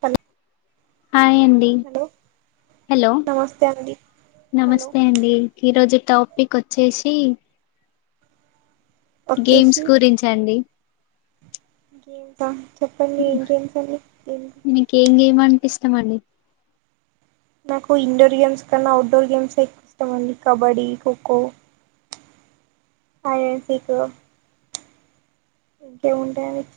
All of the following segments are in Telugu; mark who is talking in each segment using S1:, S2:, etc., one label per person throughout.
S1: తాన్
S2: హాయ్ అండి. హలో
S1: నమస్తే అండి హలో
S2: నమస్తే అండి. ఈరోజు టాపిక్ వచ్చేసి గేమ్స్
S1: వచ్చేసి
S2: గురించండి.
S1: గేమ్సా చెప్పండి. ఏం గేమ్స్ అండి.
S2: ఇష్టమాండి.
S1: నాకు ఇండోర్ గేమ్స్ కన్నా, అవుట్డోర్ గేమ్స్ ఎక్కువ ఇష్టమ్ అండి. కబడ్డీ, ఖోఖో హాయ్ అంటిట్యూడ్ ఇంకేముంటాయాండి.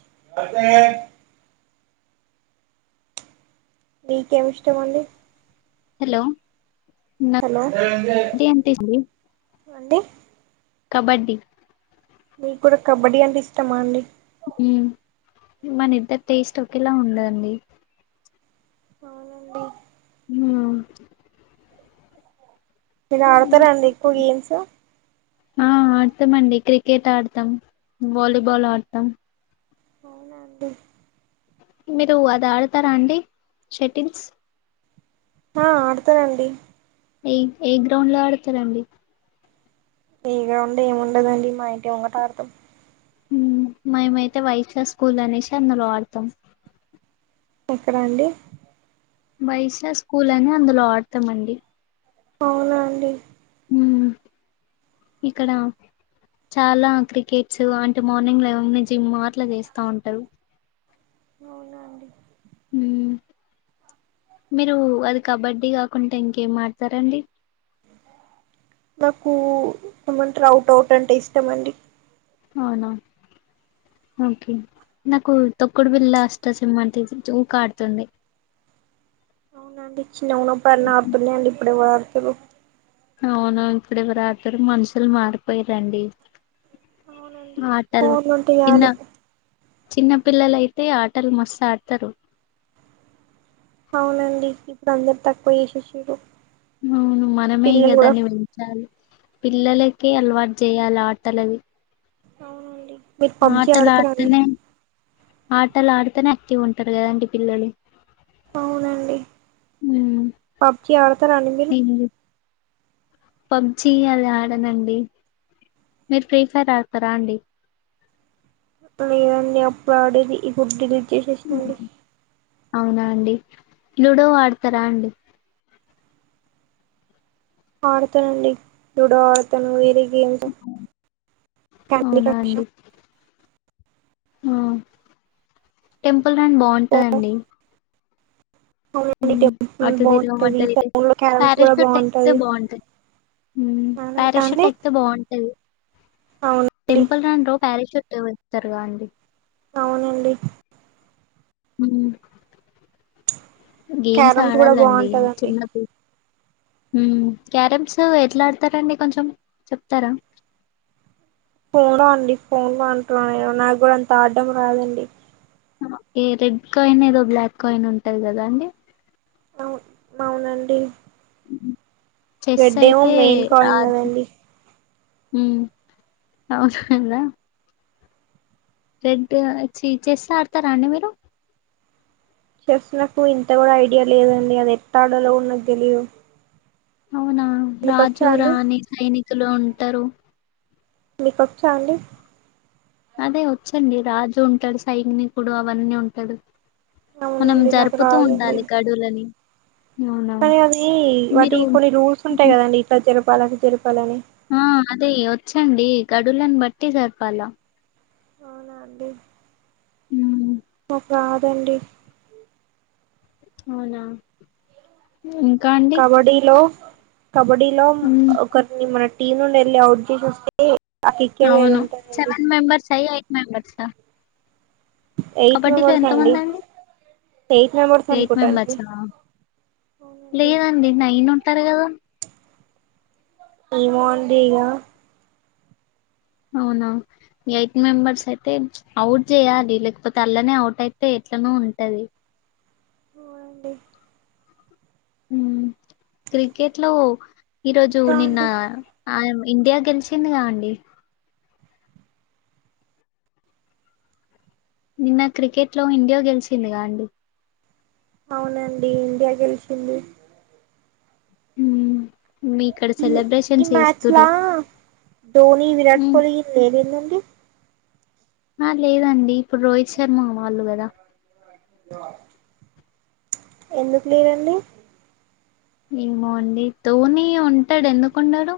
S1: మీకేం ఇష్టమండి.
S2: హలో నాకు
S1: హలో అండి.
S2: ఇది అంటే ఇష్టం కబడ్డీ
S1: మీకు కూడా కబడ్డీ అంటే ఇష్టమా అండి.
S2: హ్మ్ మనిందరి టేస్ట్ ఒకేలా ఉండా దండి.
S1: అవును
S2: [unintelligible]
S1: మీరు ఆడతారా అండి ఎక్కువ గేమ్స్
S2: ఆ ఆడుతామ్ అండి. క్రికెట్ ఆడతాం. వాలీబాల్ ఆడతాం.
S1: అవునా అండి.
S2: మీరు అది ఆడతారా అండి. షెటీల్స్
S1: ఆ ఆడతనండి.
S2: ఏ ఏ గ్రౌండ్ లో ఆడతారండి.
S1: ఏ గ్రౌండ్ ఏము ఉండదండి. మా ఇంటి ముంగట ఆడతాం.
S2: మేమైతే వైషా ఆ స్కూల్ అనేసి అందులో ఆడతాం.
S1: ఎక్కడా అండి.
S2: వయస్లా స్కూల్ అని అందులో ఆడతామండి.
S1: అవునా అండి.
S2: ఇక్కడ చాలా క్రికెట్స్ అంటే మార్నింగ్ లేవన్ నుంచి జిమ్ అట్లా చేస్తా ఉంటారు.
S1: అవునా అండి.
S2: హ్మ్ మీరు అది కబడ్డీ కాకుంట ఇంకేం ఆడతారండి.
S1: నాకు [unintelligible] అవుట్ అవుట్ అంటే ఇష్టమండి.
S2: అవునా ఓకే నాకు తొక్కుడు బిళ్ళా, అష్టచమ్మ అంటే ఊకె ఆడుతుండే
S1: అవునండి చిన్నగున్నపుడు అన్న ఆడుతుండే ఇప్పుడేవ తూళ్లు
S2: అవునా ఇప్పుడు ఎవరు ఆడుతరు మనుషులు మారిపోయిరండి ఆటలు
S1: ఫోన్ నుంటే
S2: చిన్న
S1: చాలు
S2: చిన్న పిల్లలైతే ఆటలు మస్ ఆడతారు
S1: అవునండి ఇప్పుడు అందరు తక్కువ చేసేసిరు
S2: అవును మనమే ఇగ
S1: పిల్లలు కూడా
S2: దాన్ని వేంచాలి పిల్లలకే అలవాటు చేయ ల ఆటలది
S1: అవునండి మీరు
S2: నా
S1: పబ్జి
S2: ఆటలు
S1: ఆడతారా అండి
S2: ఆడుతనే ఆటలు ఆడితనే అక్టివ్ ఉంటరు కదాండి పిల్లలు
S1: అవునండి
S2: హ్మ్.
S1: పబ్జి ఆడతారా అండి మీరు
S2: పబ్జి అలా ఆడనండి మీరు ఫ్రీ ఫైర్ ఆడతారా అండి
S1: లేదండి అప్పుడు ఆడేది ఇపుడు డిలీట్ చేసేసినండి
S2: హ్మ్. అవునా అండి లూడో ఆడుతారా అండి
S1: ఆడతానుండి లుడో ఆడతను వేరే వియాంక
S2: హ్మ్. అవునా
S1: క్యాండీక్రాషా
S2: అండి? ఆ టెం పుల్ రన్ బాగుంటాదండి
S1: అవునండి
S2: ఊమ్
S1: టెంపుల్
S2: అటు
S1: బాగుంటది
S2: తిరగమంటంది ఇటు
S1: ఫోన్ లో క్యారమ్స్ కూడా
S2: పారాషూట్ అయితే
S1: బాగుంటది
S2: బాగుంటంది
S1: అవునంటా అండి
S2: పారాషూట్ ఎక్తే బాగుంటది
S1: అవునండి
S2: టెంపల్ రాన్ రో ప్యారషూట్ విళ్తరుగా అండి
S1: అవునండి
S2: ఊమ్ గేమ్స్
S1: క్యారమ్స్ కూడా
S2: ఆడాలండి
S1: బాగుంటదండి
S2: చిన్నప్పు ఊమ్ క్యారమ్స్ ఎట్లా ఆడతారండి కొంచెం చెప్తారా
S1: ఫోనొ అండి ఫోన్ లో అంటున్న నేను నాకూడా అంత ఆడ్డం రాదండి
S2: ఓకే రెడ్ కాయిన్ ఏదో బ్లాక్ కాయిన్ ఉంటది గదా అండి
S1: అవును అవునండి
S2: చెస్
S1: రెడ్ ఏమో
S2: అయితే
S1: మెయిన్ కాయిన్ కదండి
S2: ఉ అవును కదా రెడ్ చీట్ చేసి ఆడతారా అండి మీరు
S1: చెస్ నాకు ఇంత కూడా ఐడియా లేదండి అది ఎట్ట ఆడాలో కూడ నాకు తెలిదు
S2: అవునా రాజు రాణి సైనిక్ లో ఉంటరు
S1: మీకొచ్చా అండి
S2: అదే వచ్చండి రాజు ఉంటాడు సైనికుడు అవన్నీ ఉంటాడు మనం
S1: అవునండి నాకు
S2: జరుపుతూ
S1: రాదండి
S2: ఉండాలి గడులని
S1: కానీ అది వాటి కొన్ని రూల్స్ ఉంటాయి
S2: ఉమ్,
S1: కదండి ఇట్లా జరు పాల తెరు
S2: ఆ అదే ఒ వచ్చండి గడులను బట్టి జరిపాలా
S1: అవునా అండి
S2: మ్మ్
S1: రాదండి
S2: అవునా ఇంకా అండి
S1: కబడీలో కబడ్డీలో
S2: ఉమ్
S1: ఒకరిని మన టీమ్ నుండి వెళ్ళి అవుట్ చేసోస్తే
S2: అవును సెవెన్ మెంబర్స్ అయి అయ్ మెంబర్స
S1: ఎయిట్
S2: కబడ్డీలో
S1: మెంబర్స్
S2: ఎంత మంది అండి
S1: ఎయిట్ మెంబర్స్
S2: ఎయిట్
S1: అనుకుంటా అండి
S2: మెంబర్స
S1: అవునండి
S2: లేదండి నైను టరు కదా
S1: ఏమో అండి ఇగ
S2: అవునా ఎయిట్ మెంబర్స్ అయితే అవుట్ చేయాలి లేకపోతే అల్లనే అవుట్ అయితే ఎట్లనో ఉంటది
S1: అవునండి
S2: మ్మ్ క్రికెట్ లో ఈరోజు
S1: ఇంకా
S2: నిన్న
S1: అండి
S2: ఆ ఇండియా గెలిసిందిగా అండి నిన్న క్రికెట్ లో ఇండియా గెలిసిందిగా అండి
S1: అవునండి ఇండియా గెలిచింది
S2: మ్మ్
S1: ఈ ఈ మ్యాచ్ లా ధోని విరాట్
S2: హ్మ్.
S1: కోహ్లీ లేరెందన్ ది
S2: ఆ లేదండి ఇప్పుడు రోహిత్ శర్మ వాళ్ళు కదా
S1: ఎ ఎందుకు లేరండి
S2: ఏమో అండి ధోని ఉంటాడు ఎందుకుండడు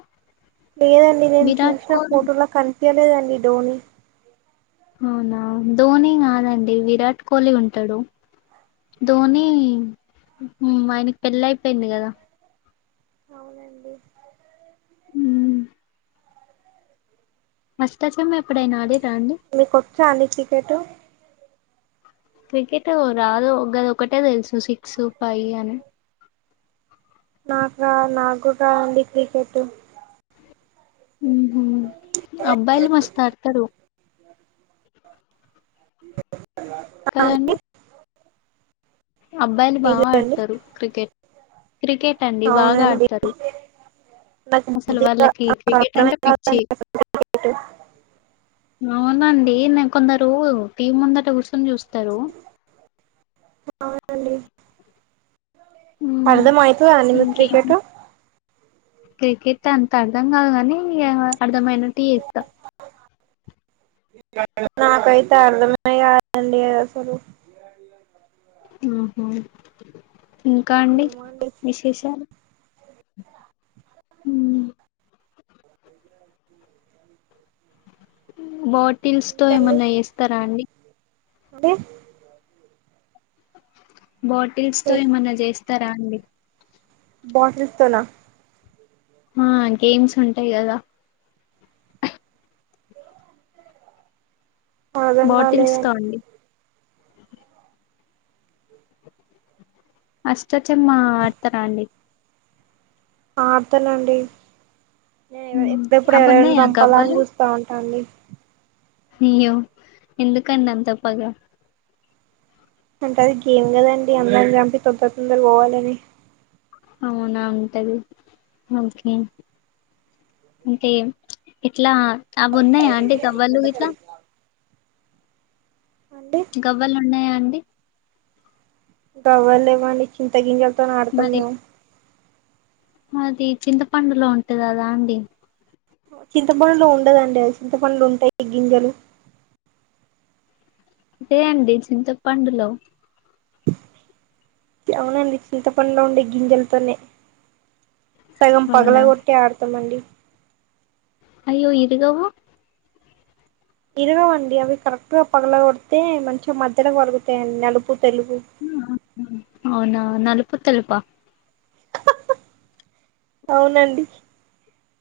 S1: లేదండి నేను
S2: విరాట్
S1: చూసిన
S2: కోహ్లీ
S1: ఫోటోలో కనిపి పీయలేదండి ధోని
S2: అవునా ధోని కాదండి విరాట్ కోహ్లీ ఉంటాడు ధోని మ్మ్ ఆయనకి పెళ్ళి అయిపోయింది కదా
S1: అవునండి
S2: మ్మ్ మస్టాచెమ్ ఎప్
S1: మీకొచ్చ అండి క్రికెటు
S2: క్రికెట్ రాదు గదొకటే తెలుసు సిక్స్ ఫైవ్ అని
S1: నాకు రా నాకుడా రాదండి క్రికెట్
S2: ఉహూ అబ్బాయిలు మస్త్ ఆడతారు కదండి
S1: అండి
S2: అబ్బాయిలు బాగా
S1: మీదండి
S2: ఆడతారు క్రికెట్, క్రికెట్ అండి బాగా
S1: అవునండి
S2: ఆడతారు,
S1: నాకు
S2: అసలు
S1: బుద్ధిగా
S2: వాళ్ళకి క్రికెట్
S1: అర్థమే
S2: అంటే పిచ్చి
S1: కాదండి
S2: అవునండి నేను కొందరు టీవి ముందట కూసోని చూస్తారు
S1: అవునండి
S2: మ్
S1: అర్ధం అయితదా అండి మీకు
S2: ఇంకేం
S1: క్రికెట్
S2: క్రికెట్ అంత అర్ధం కాదు కాని అర్ధమయినట్టుచేత్తా
S1: నాకయితే అర్దమయి య అండి అసలు
S2: ఆహా ఇంకా అండి విశేషాలు మ్మ్ బోట్ తిల్స్తో ఏమన్నా చేస్తారా అండి
S1: అనే
S2: బాటిల్స్ తో ఏమన్నా చేస్ స్తరా అండి
S1: బాటిల్స్తోనా
S2: ఆ గేమ్స్ ఉంటాయి కదా
S1: అర్థం
S2: బాటిల్స్ తో
S1: కాలేదండి
S2: అండి అష్ట చెమ్మ ఆడతారా అండి
S1: ఆ ఆడుతానండి నే
S2: ఉమ్,
S1: ఎప్పుడెప్పుడు
S2: అవి
S1: ఎవరెవరిని
S2: ఉన్నాయా
S1: సంపాల అని
S2: గవ్వలు
S1: చూస్తా ఉంటా అండి
S2: అయ్యో, ఎందుకండి అంత పగా
S1: అంటే అది గేమ్ కదండి అందర్ని చంపి తొందర తొందర పోవాలని
S2: అవునా ఉంటది ఓకే అంటే ఎట్లా అవి ఉన్నాయా అండి గవ్వలు ఇట్లా
S1: అండి
S2: గవ్వలు ఉన్నాయా డి
S1: గవ్వలు లేవ్వండి చింతగింజలు తోని ఆడుతాం
S2: మరి
S1: మేము
S2: అది చింతపండులో ఉంటది అదా అండి
S1: చింతపండు లో ఉండదండి అది చింతపండుల ఉంటాయి గింజలు
S2: అదే అండి చింత పండులో
S1: అవునండి. చింతపండు లో ఉండే గింజలతోనే సగం
S2: అవునా
S1: పగలకొట్టి ఆడతామండి.
S2: అయ్యో ఇరుగవు.
S1: ఇరగవండి. అవి కరెక్ట్ గా పగల కొడితే మంచింగా మధ్యలకు పలుగుతాయండి. నలుపు తెలుపూ
S2: ఆ! అవునా నలుపు తెలుపా
S1: అవునండి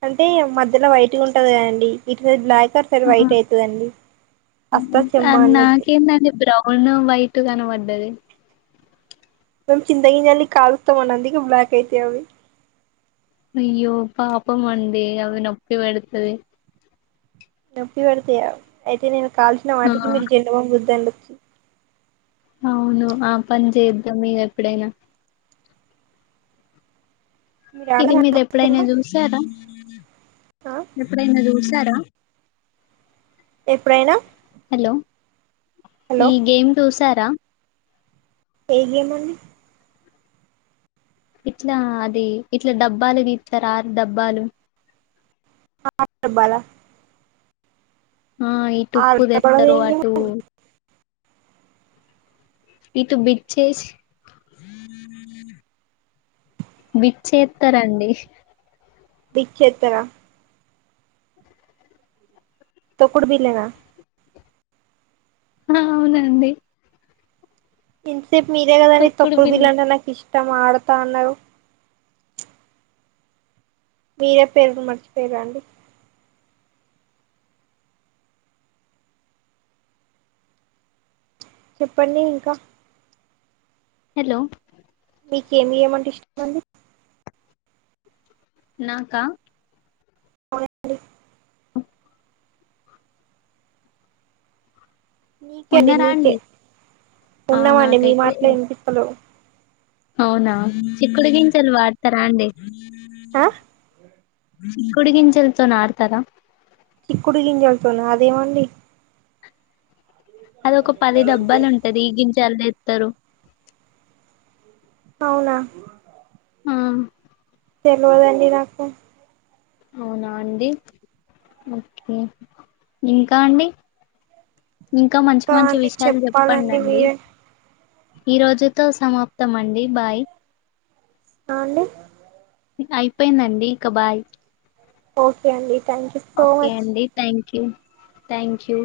S1: అంటే మధ్యలో వైట్గా ఉంటది కదండి. వీటి మీద బ్లాక్ అటు సైడ్
S2: అహా
S1: వైట్ అయితదండి అస్తా చెమ్మ అన్నట్టు
S2: నాకేంది ఆండీ. బ్రౌన్ వైట్ ట్టు కనవడ్డది
S1: మేము చింతగింజల్ని కాలుస్తామండి. అందుకే బ్ల్యాక్ అయితాయి. అవి
S2: అయ్యో పాపం అండీ. అవి నొప్పి పెడతది.
S1: నొప్పి పేడతాయి. అయితే నేను కాల్చిన
S2: ఆ
S1: వాటికి మీరు జండూబామ్ రుద్దండీ.
S2: అవును. ఆ పని చేద్దాం ఇగ ఎప్పుడైనా ఇది
S1: ఆడరా
S2: మీరు ఎప్పుడైనా
S1: హాస్టల్లో
S2: జుసారా
S1: ఆ
S2: ఉ ఎప్పుడైనా జుసి [unintelligible]
S1: ఎప్పుడైనా హలో
S2: ఈ గేమ్ చూసార్ రా
S1: ఏ గేమండి
S2: ఇట్లా అది ఇట్లా డబ్బాలు తీత్తరు. ఆరు డబ్బాలు
S1: ఆరు డాబ్బాలా
S2: ఆ ఇటు ఉప్పు
S1: డబ్బాలో
S2: తెత్తరు.
S1: ఏం గేమ్
S2: అటు ఇటు బిచ్చేసి బిచ్చ ఏత్తరండి.
S1: బిచ్చెత్తరా తొక్కుడు. బిల్లానా
S2: అవునండి
S1: [unintelligible] సెట్ మీరే కదాని
S2: తొక్కుడు
S1: తోక్కుడు
S2: బిల్ల
S1: బిల్లంటె నాకు ఇష్టం. ష్టం ఆడుతా అన్నావు. మీరే పేరు మర్చిపోయారు. అండి చెప్పండి. ఇంకా
S2: హలో
S1: మీకి ఏమి ఏమీ అంటే ఇష్టం అండి.
S2: నాకా
S1: అ అండి నీకే అండి నీకే
S2: ఆ
S1: ఉన్నమండి. మీ
S2: నాకైతే
S1: మాటలే ఎన్పిత్తలేవు.
S2: అవునా చిక్కుడు గించిల్ వాడతారా అండి
S1: ఆ
S2: ఆ చిక్కుడు గంజలతో నాటుతారా
S1: చిక్కుడు గింజలతోనా అదేమండి
S2: అదొక పది డబ్బాలుంటది గింజల్ దె టరు
S1: అవునా
S2: ఆ
S1: తెల్వదండి నాకు
S2: అవునా అండి ఓకే ఇంకా అండి ఇంకా మంచి మంచి
S1: అండి
S2: విషయాలు
S1: చెప్పాలండి
S2: చెప్పండండి
S1: మీరే
S2: ఈ రోజుతో సమాప్తమండి బాయ్
S1: ఆ అండి
S2: అయిపోయిందండి ఇక బాయ్
S1: ఓకే అండి థ్యాంక్ యూ సో మచ్
S2: క్యూ థ్యాంక్ యూ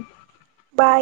S1: బాయ్